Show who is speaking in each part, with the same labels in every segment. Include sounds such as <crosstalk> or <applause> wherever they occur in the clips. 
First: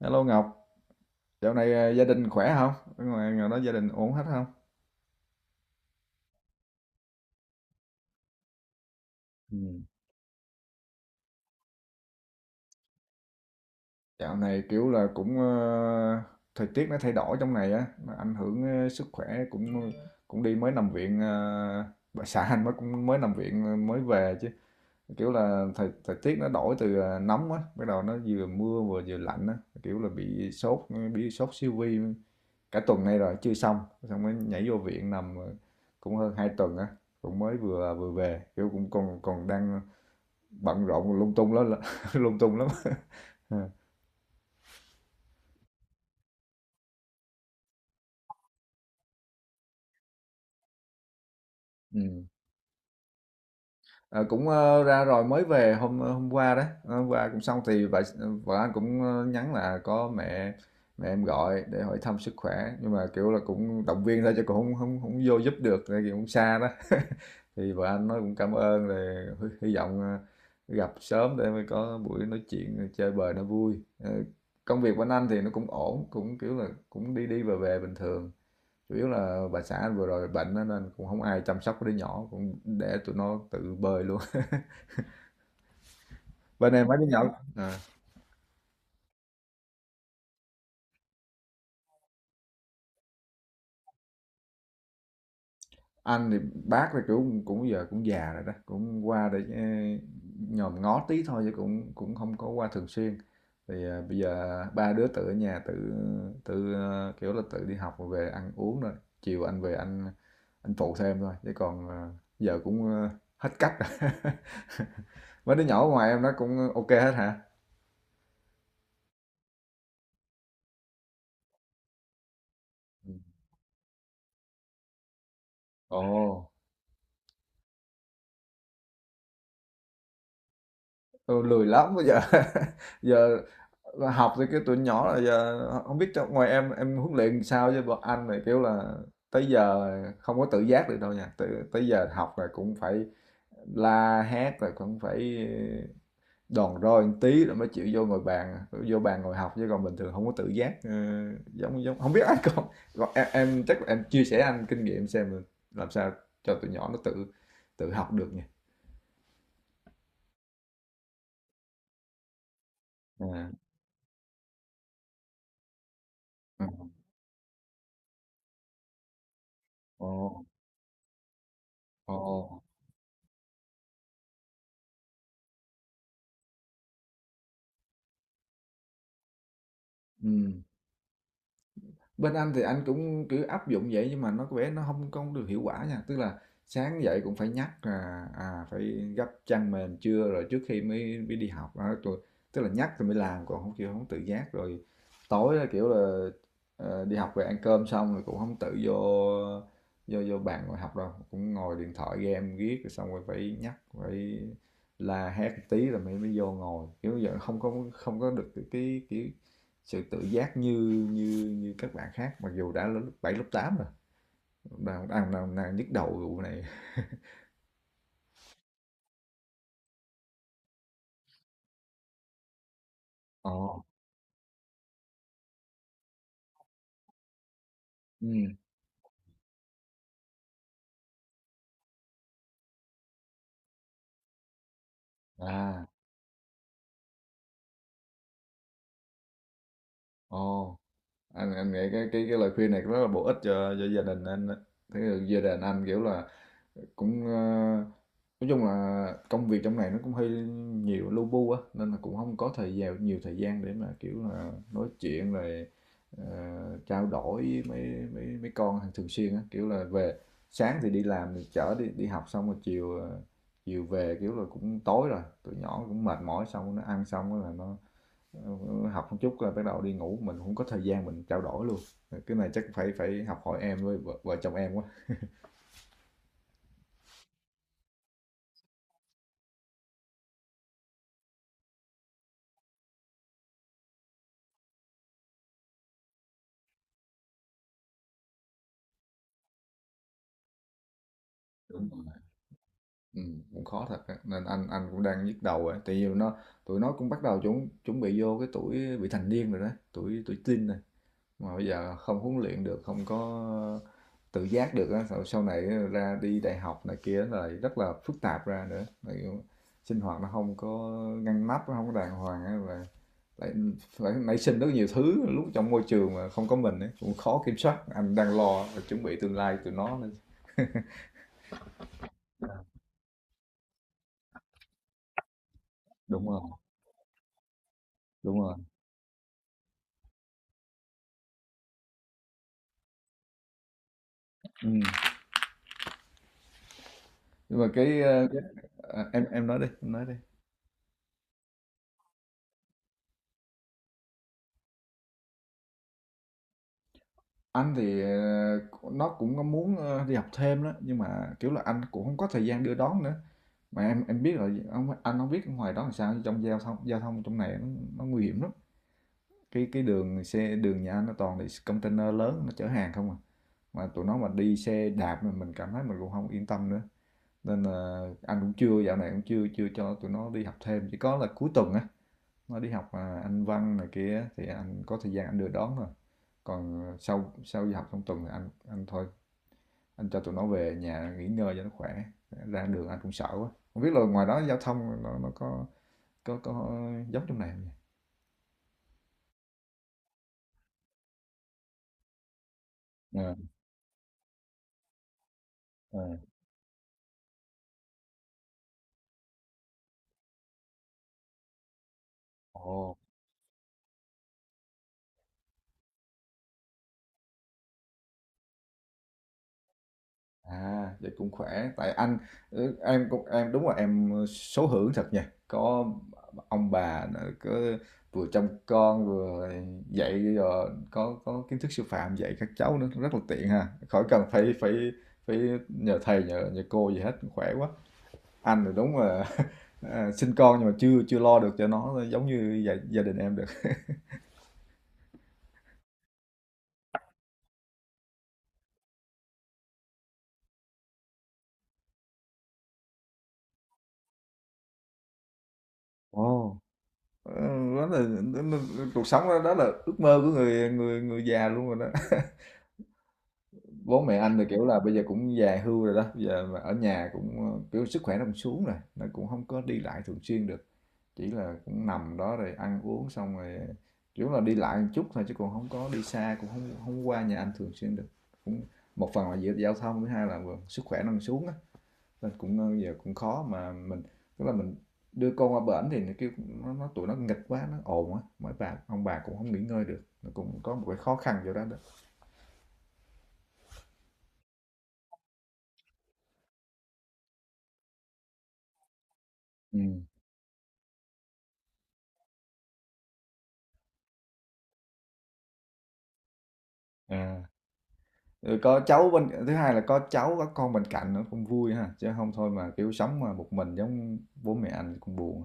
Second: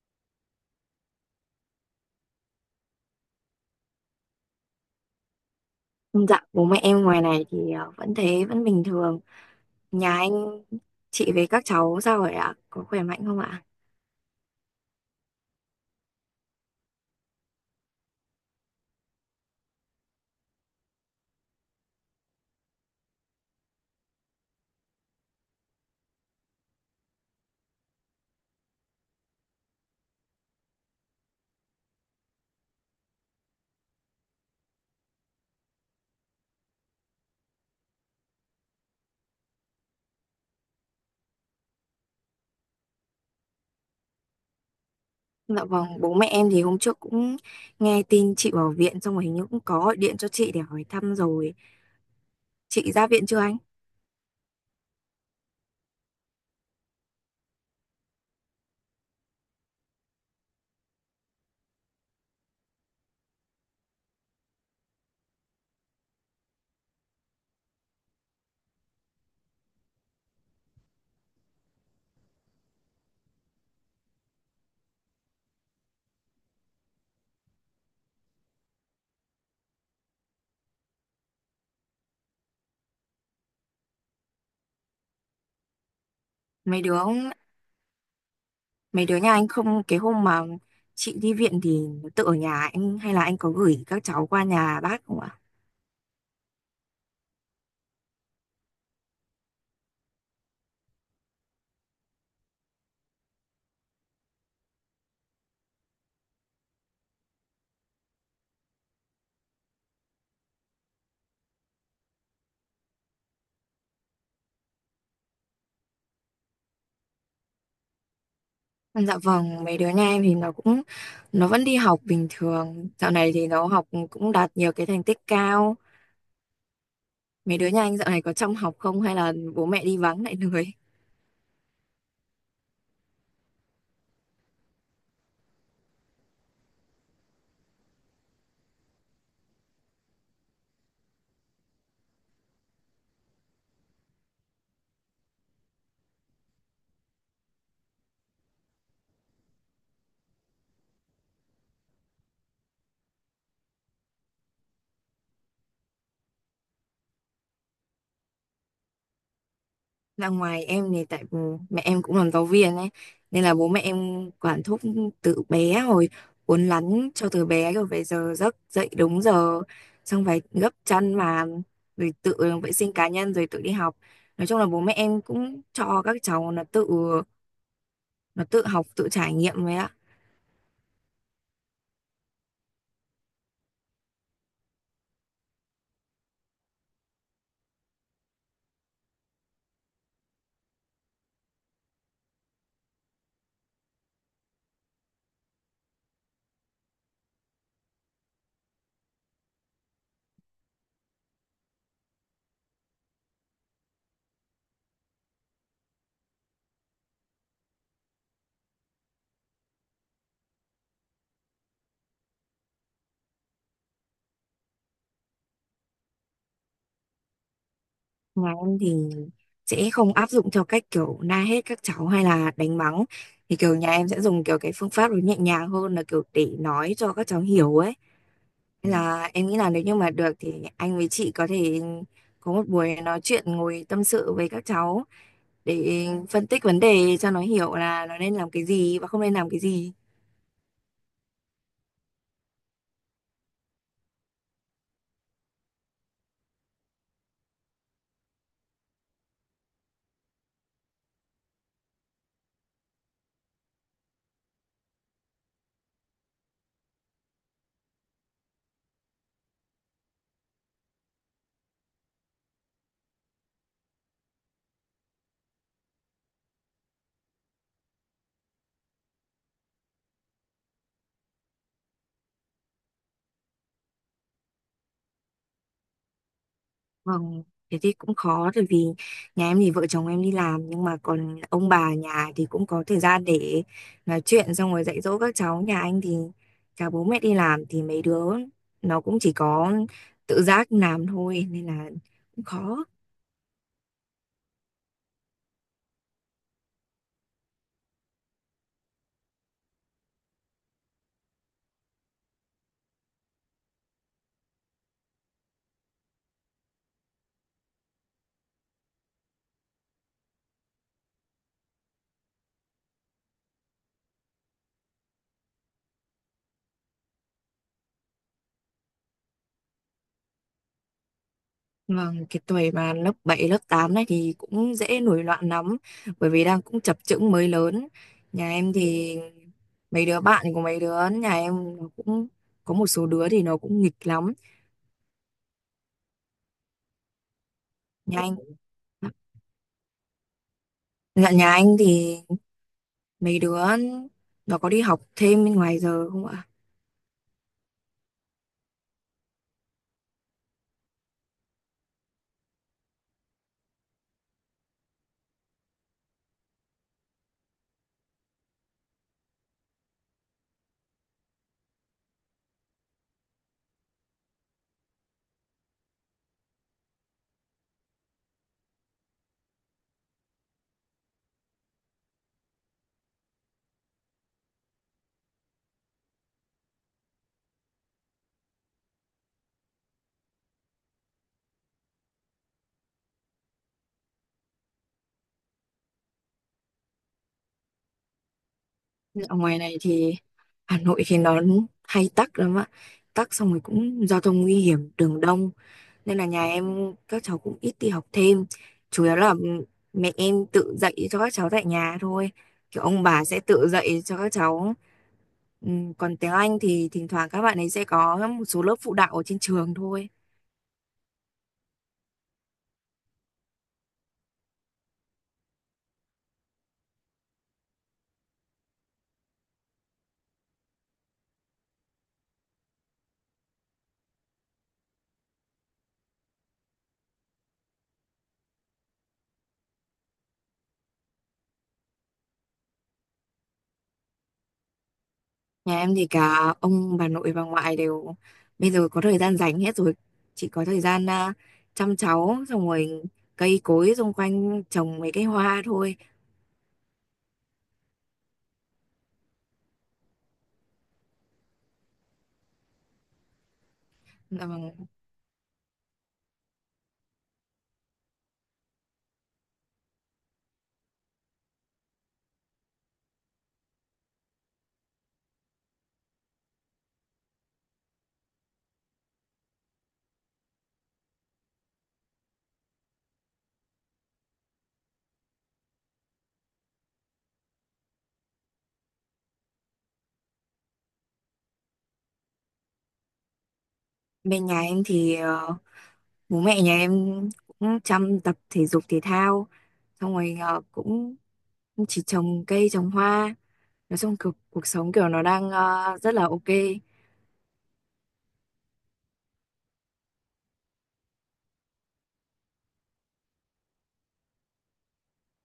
Speaker 1: Hello Ngọc, dạo này gia đình khỏe không? Ở ngoài ngoài đó gia đình ổn hết không?
Speaker 2: Dạ, bố mẹ em ngoài này thì vẫn thế, vẫn bình thường.
Speaker 1: Ừ.
Speaker 2: Nhà anh, chị với các cháu sao rồi ạ? Có khỏe mạnh không ạ?
Speaker 1: Dạo này kiểu là thời tiết nó thay đổi trong này á, nó ảnh hưởng sức khỏe cũng đi mới nằm viện bà xã anh mới cũng mới nằm viện mới về chứ kiểu là thời thời tiết nó đổi từ nóng á, bắt đầu nó vừa mưa vừa vừa lạnh á, kiểu là bị sốt siêu vi cả tuần nay rồi chưa xong, xong mới nhảy vô viện nằm cũng hơn 2 tuần á cũng mới vừa vừa về kiểu cũng còn còn đang bận rộn lung tung lắm <laughs> lung tung lắm <laughs>
Speaker 2: Dạ vâng, bố mẹ em thì hôm trước cũng nghe tin chị vào viện xong rồi hình như cũng có gọi điện cho chị để hỏi thăm rồi.
Speaker 1: ừ.
Speaker 2: Chị ra viện chưa anh?
Speaker 1: Ra rồi mới về hôm qua đó. Ờ, hôm qua cũng xong thì vợ vợ anh nhắn là có mẹ mẹ em gọi để hỏi thăm sức khỏe nhưng mà kiểu là cũng động viên thôi chứ cũng không không không vô giúp được tại vì cũng xa đó <laughs> thì vợ anh nói cũng cảm ơn rồi hy vọng gặp sớm để mới có buổi nói chuyện chơi bời nó vui. Ờ, công việc của anh thì nó cũng ổn cũng kiểu là cũng đi đi về về bình thường, chủ yếu là bà xã anh vừa rồi bệnh á, nên cũng không ai chăm sóc cái đứa nhỏ cũng để tụi nó tự bơi luôn <laughs> bên
Speaker 2: Mấy
Speaker 1: em mấy
Speaker 2: đứa,
Speaker 1: đứa nhỏ à.
Speaker 2: mấy đứa nhà anh, không, cái hôm mà chị đi viện thì nó tự ở nhà anh hay là anh có gửi các cháu qua nhà bác không ạ?
Speaker 1: Anh thì bác thì cũng cũng giờ cũng già rồi đó cũng qua để nhòm ngó tí thôi chứ cũng cũng không có qua thường xuyên thì bây giờ ba đứa tự ở nhà tự tự ờ, kiểu là tự đi học rồi về ăn uống rồi chiều anh về anh phụ thêm thôi chứ còn giờ hết cách rồi. <laughs> Mấy đứa nhỏ ngoài em nó cũng ok hết hả?
Speaker 2: Dạ vâng, mấy đứa nhà em thì nó vẫn đi học bình thường. Dạo này thì nó học cũng đạt nhiều cái thành tích cao.
Speaker 1: Ồ.
Speaker 2: Mấy đứa nhà anh dạo này có trong học không hay là bố mẹ đi vắng lại lười?
Speaker 1: Ừ, lười lắm bây giờ. <laughs> Giờ học thì cái tuổi nhỏ là giờ không biết trong ngoài em huấn luyện sao chứ bọn anh này kiểu là tới giờ không có tự giác được đâu nha, tới giờ học là cũng phải la hét rồi cũng phải đòn roi một tí rồi mới chịu vô bàn ngồi học chứ còn bình thường không có tự giác. Ờ, giống giống không biết anh <laughs> còn em chắc là em chia sẻ anh kinh nghiệm xem là làm sao cho tụi nhỏ nó tự tự học được nha.
Speaker 2: Ra ngoài em thì tại mẹ em cũng làm giáo viên ấy, nên
Speaker 1: À,
Speaker 2: là bố mẹ em quản thúc từ bé rồi,
Speaker 1: ừ.
Speaker 2: uốn nắn cho từ bé rồi về giờ giấc, dậy đúng giờ,
Speaker 1: Ồ.
Speaker 2: xong phải gấp chăn mà rồi
Speaker 1: Ồ.
Speaker 2: tự vệ sinh cá nhân rồi tự đi học. Nói chung là bố mẹ em cũng cho các cháu nó tự học, tự trải nghiệm ấy ạ.
Speaker 1: Ừ. Bên anh thì anh cũng cứ áp dụng vậy nhưng mà nó có vẻ nó không không được hiệu quả nha, tức là sáng dậy cũng phải nhắc là, à, phải gấp chăn mền trưa rồi trước khi mới mới đi học, đó, rồi tức là nhắc rồi mới làm, còn không kêu không tự giác. Rồi tối á, kiểu là, đi học về ăn cơm xong rồi cũng không tự vô vô vô bàn ngồi học đâu, cũng ngồi điện thoại game viết rồi xong rồi phải nhắc, phải la hét tí rồi mới mới vô ngồi, kiểu vậy, không có được cái kiểu, sự tự giác như như như các bạn khác mặc dù đã lớp 7 lớp 8 rồi, đang nhức đầu vụ này.
Speaker 2: Nhà em thì sẽ không áp dụng theo cách kiểu la hét các cháu hay là đánh mắng,
Speaker 1: Ồ.
Speaker 2: thì kiểu nhà em sẽ dùng kiểu cái phương pháp nó nhẹ nhàng hơn, là kiểu để nói cho các cháu hiểu ấy,
Speaker 1: Ừ.
Speaker 2: nên là em nghĩ là nếu như mà được thì anh với chị có thể có một buổi nói chuyện, ngồi tâm sự với các cháu
Speaker 1: À.
Speaker 2: để phân tích vấn đề cho nó hiểu là nó nên làm cái gì và không nên làm cái gì.
Speaker 1: Ồ. Anh nghĩ cái lời khuyên này rất là bổ ích cho gia đình anh á. Thế là gia đình anh kiểu là cũng ờ, nói chung là công việc trong này nó cũng hơi nhiều lu bu á nên là cũng không có thời gian nhiều thời gian để mà kiểu là nói chuyện rồi trao đổi với mấy mấy mấy con hàng thường xuyên á kiểu là về sáng thì đi làm thì chở đi đi học xong rồi chiều về kiểu là cũng tối rồi tụi nhỏ cũng mệt mỏi xong nó ăn xong rồi là nó học một chút rồi bắt đầu đi ngủ mình không có thời gian mình trao đổi luôn. Cái này chắc phải phải học hỏi em với vợ chồng em quá.
Speaker 2: Vâng, thế thì cũng khó, bởi vì nhà em thì vợ chồng em đi làm nhưng mà còn ông bà nhà thì cũng có thời gian để nói chuyện xong rồi dạy dỗ các cháu. Nhà anh thì cả bố mẹ đi làm thì mấy đứa nó cũng chỉ có tự giác làm thôi, nên là cũng khó.
Speaker 1: Cũng khó thật á, nên anh cũng đang nhức đầu ấy. Tại vì nó tụi nó cũng bắt đầu chuẩn chuẩn bị vô cái tuổi bị thành niên rồi đó, tuổi tuổi teen rồi. Mà bây giờ không huấn luyện được, không có tự giác được á, sau sau này ra đi đại học này kia là rất là phức tạp ra nữa. Tại vì sinh hoạt nó không có ngăn nắp, nó không có đàng hoàng á và lại phải nảy sinh rất nhiều thứ lúc trong môi trường mà không có mình ấy, cũng khó kiểm soát. Anh đang lo chuẩn bị tương lai tụi nó nữa.
Speaker 2: Vâng, cái tuổi mà lớp 7 lớp 8 này thì cũng dễ nổi loạn lắm,
Speaker 1: Đúng
Speaker 2: bởi
Speaker 1: rồi,
Speaker 2: vì đang cũng chập chững mới lớn.
Speaker 1: đúng
Speaker 2: Nhà
Speaker 1: rồi.
Speaker 2: em thì mấy đứa bạn của mấy đứa nhà em nó cũng có một số đứa thì nó cũng nghịch lắm.
Speaker 1: Ừ. Nhưng mà
Speaker 2: Nhà anh
Speaker 1: cái à, nói đi em nói đi.
Speaker 2: Dạ, nhà anh thì mấy đứa nó có đi học thêm bên ngoài giờ không ạ?
Speaker 1: Anh thì nó cũng có muốn đi học thêm đó nhưng mà kiểu là anh cũng không có thời gian đưa đón nữa mà em biết rồi ông, anh không biết ở ngoài đó làm sao, trong giao thông trong này nó nguy hiểm lắm, cái đường xe đường nhà anh nó toàn là container lớn nó chở hàng không à, mà tụi nó mà đi xe đạp mà mình cảm thấy mình cũng không yên tâm nữa, nên là anh cũng chưa, dạo này cũng chưa chưa cho tụi nó đi học thêm chỉ có là cuối tuần á nó đi học, à, Anh văn này kia thì anh có thời gian anh đưa đón rồi. Còn à, sau sau đi học trong tuần thì anh thôi, anh cho tụi nó về nhà nghỉ ngơi cho nó khỏe, ra đường anh cũng sợ quá. Hông biết là ngoài đó giao thông nó có giống trong này không nhỉ?
Speaker 2: Ở ngoài này thì Hà Nội thì nó hay tắc lắm ạ.
Speaker 1: Ờ,
Speaker 2: Tắc xong rồi cũng giao thông nguy hiểm, đường đông.
Speaker 1: ờ,
Speaker 2: Nên là nhà em các cháu cũng ít đi học thêm. Chủ yếu là mẹ em tự dạy cho các cháu tại nhà thôi. Kiểu
Speaker 1: ồ.
Speaker 2: ông bà sẽ tự dạy cho các cháu. Còn tiếng Anh thì thỉnh thoảng các bạn ấy sẽ có một số lớp phụ đạo ở trên trường thôi.
Speaker 1: À, vậy cũng khỏe, tại anh, em cũng em đúng là em số hưởng thật nha. Có ông bà nữa, cứ vừa trông con vừa dạy rồi có kiến thức sư phạm dạy các cháu nữa rất là tiện ha. Khỏi cần phải phải phải nhờ thầy nhờ nhờ cô gì hết, khỏe quá. Anh thì đúng là <laughs> à, sinh con nhưng mà chưa chưa lo được cho nó giống như gia đình em được.
Speaker 2: Nhà em thì cả ông, bà nội, bà ngoại đều bây giờ có thời gian rảnh hết rồi. Chỉ có thời gian, à, chăm cháu, xong rồi cây cối xung quanh trồng mấy cái hoa thôi.
Speaker 1: Ồ. Ừ, đó là đó là- cuộc sống đó, đó là ước mơ của người người người già luôn rồi đó. Bố mẹ anh thì
Speaker 2: Dạ
Speaker 1: kiểu là
Speaker 2: vâng.
Speaker 1: bây giờ cũng già hưu rồi đó, bây giờ mà ở nhà kiểu sức khỏe nó cũng xuống rồi, nó cũng không có đi lại thường xuyên được, chỉ là cũng nằm đó rồi ăn uống xong rồi kiểu là đi lại một chút thôi chứ còn không có đi xa, cũng không không qua nhà anh thường xuyên được, cũng một phần là giữa giao thông, thứ hai là vừa sức khỏe nó còn xuống á, nên giờ cũng khó mà mình, tức là mình đưa con qua bển thì nó kêu nó tụi nó nghịch quá nó ồn á mấy bà ông bà cũng không nghỉ ngơi được, nó cũng có một cái khó khăn vô đó đó.
Speaker 2: Bên nhà em thì bố mẹ nhà em cũng chăm tập thể dục thể thao,
Speaker 1: Ừ.
Speaker 2: xong rồi cũng chỉ trồng cây, trồng hoa. Nói chung cuộc sống kiểu nó đang rất là ok.
Speaker 1: À. Ừ, có cháu bên thứ hai là có cháu có con bên cạnh nó cũng vui ha chứ không thôi mà kiểu sống mà một mình giống bố mẹ anh cũng buồn,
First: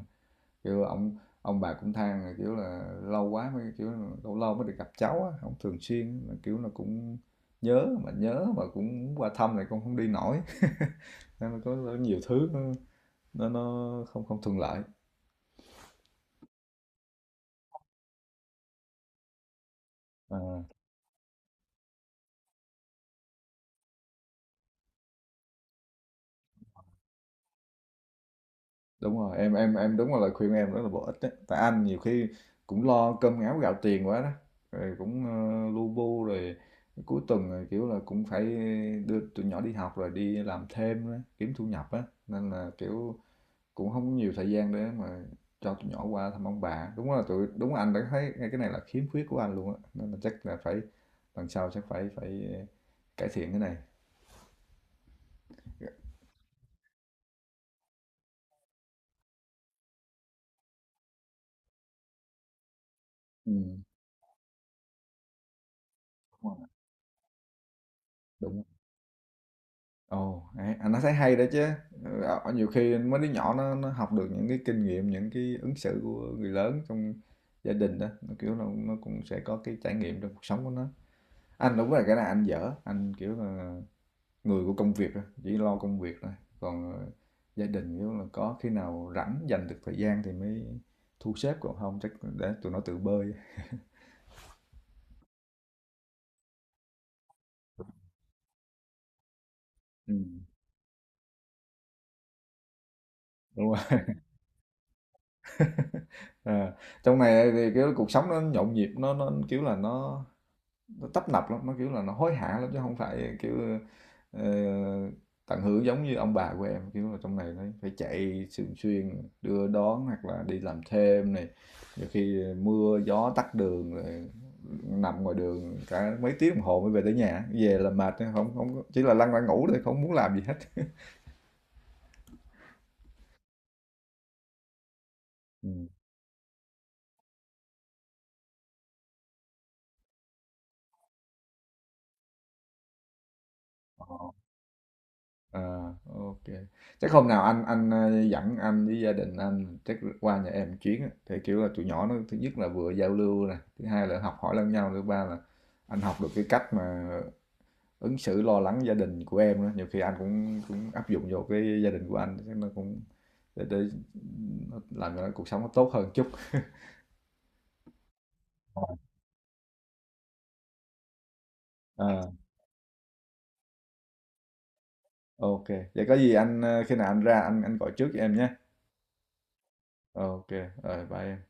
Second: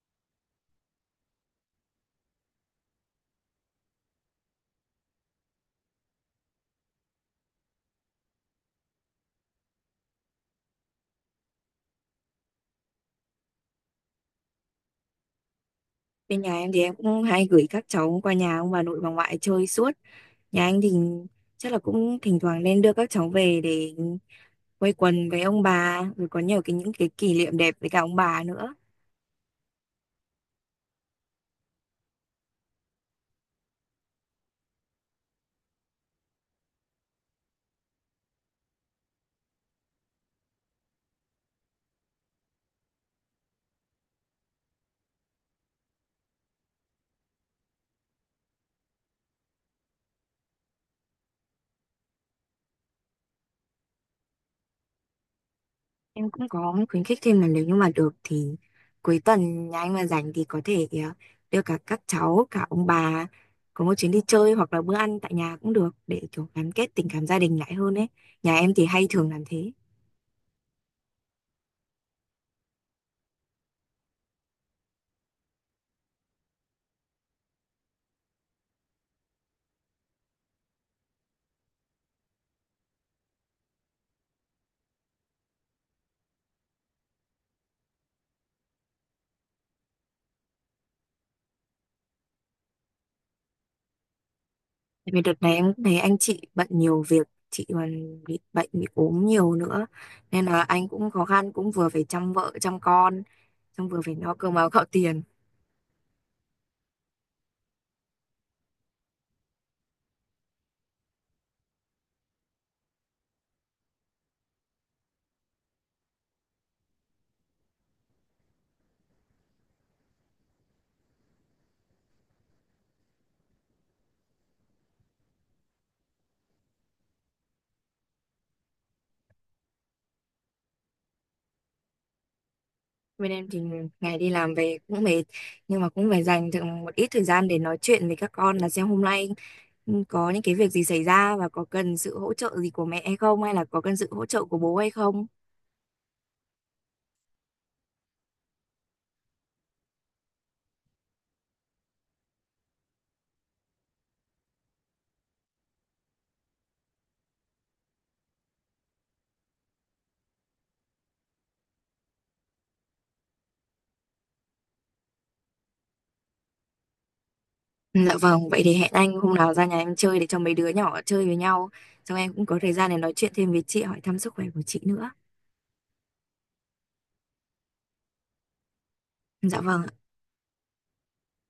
Speaker 1: kiểu ông bà cũng than là kiểu là lâu quá mới kiểu lâu lâu mới được gặp cháu á không thường xuyên mà kiểu là cũng nhớ, mà nhớ mà cũng qua thăm này cũng không đi nổi. <laughs> Nên là có nhiều thứ nó nó không không thuận lợi.
Speaker 2: Bên nhà em thì em cũng hay gửi các cháu qua nhà ông bà nội, bà ngoại chơi suốt.
Speaker 1: Ờ.
Speaker 2: Nhà anh thì chắc là cũng thỉnh thoảng nên đưa các cháu về để quây quần với ông bà, rồi có nhiều cái, những cái kỷ niệm đẹp với cả ông bà nữa.
Speaker 1: Đúng rồi, em đúng là lời khuyên em rất là bổ ích đấy. Tại anh nhiều khi cũng lo cơm áo gạo tiền quá đó. Rồi lu bu rồi cuối tuần rồi kiểu là cũng phải đưa tụi nhỏ đi học rồi đi làm thêm đó, kiếm thu nhập á nên là kiểu cũng không có nhiều thời gian để mà cho tụi nhỏ qua thăm ông bà. Đúng là tụi đúng là anh đã thấy ngay cái này là khiếm khuyết của anh luôn á. Nên là chắc là phải lần sau chắc phải phải cải thiện cái này.
Speaker 2: Em cũng có khuyến khích thêm là nếu như mà được thì cuối tuần nhà anh mà rảnh thì có thể đưa cả các cháu, cả ông bà
Speaker 1: Ừ,
Speaker 2: có một chuyến đi chơi hoặc là bữa ăn tại nhà cũng được, để kiểu
Speaker 1: đúng rồi.
Speaker 2: gắn kết tình cảm gia đình lại hơn ấy. Nhà
Speaker 1: Đúng.
Speaker 2: em thì hay thường làm thế.
Speaker 1: Ồ, hay, à, nó thấy hay đó chứ. Ờ, ờ, nhiều khi mấy đứa nhỏ nó học được những cái kinh nghiệm, những cái ứng xử của người lớn trong gia đình đó, nó kiểu là nó cũng sẽ có cái trải nghiệm trong cuộc sống của nó. Anh đúng là cái này anh dở, anh kiểu là người của công việc thôi, chỉ lo công việc thôi. Còn gia đình kiểu là có khi nào rảnh dành được thời gian thì mới thu xếp còn không chắc để tụi nó tự bơi.
Speaker 2: Tại vì đợt này em cũng thấy anh chị bận nhiều việc, chị còn bị bệnh, bị ốm nhiều nữa.
Speaker 1: Ừ,
Speaker 2: Nên là anh cũng khó khăn, cũng vừa phải chăm vợ, chăm con,
Speaker 1: đúng
Speaker 2: xong
Speaker 1: rồi.
Speaker 2: vừa phải lo cơm áo gạo tiền.
Speaker 1: À, trong này thì kiểu cuộc sống nó nhộn nhịp, nó kiểu là nó tấp nập lắm, nó, kiểu là, nó hối hả lắm chứ không phải, kiểu, ờ, tận hưởng giống như ông bà của em. Kiểu là, trong này nó phải chạy thường xuyên, đưa đón hoặc là đi làm thêm này, nhiều khi mưa gió tắc đường rồi nằm ngoài đường cả mấy tiếng đồng hồ mới về tới nhà, về là mệt, không không chỉ là lăn ra ngủ thôi, không muốn làm gì hết.
Speaker 2: Bên em thì ngày đi làm về cũng mệt, nhưng
Speaker 1: Ừm,
Speaker 2: mà cũng phải dành được một ít thời gian để nói chuyện với các con là xem hôm nay có những cái việc gì xảy ra và có cần sự hỗ trợ gì của mẹ hay không, hay là có cần
Speaker 1: ờ.
Speaker 2: sự hỗ trợ của bố hay không.
Speaker 1: À, OK. Chắc hôm nào anh dẫn anh với gia đình anh chắc qua nhà em chuyến á, thì, kiểu là, tụi nhỏ nó thứ nhất là vừa giao lưu nè, thứ hai là học hỏi lẫn nhau, thứ ba là anh học được cái cách mà ứng xử lo lắng gia đình của em á, nhiều khi anh cũng cũng áp dụng vô cái gia đình của anh, chắc nó cũng để nó làm cho nó cuộc sống nó tốt hơn chút.
Speaker 2: Ừ, dạ vâng, vậy thì hẹn anh hôm nào ra nhà em chơi để cho mấy đứa nhỏ chơi với nhau. Xong
Speaker 1: Ờ,
Speaker 2: em cũng có thời gian để nói chuyện thêm với chị, hỏi thăm sức khỏe của chị nữa.
Speaker 1: OK. Vậy có gì khi nào anh ra anh gọi trước cho em nhé.
Speaker 2: Dạ vâng.
Speaker 1: OK, rồi bye em.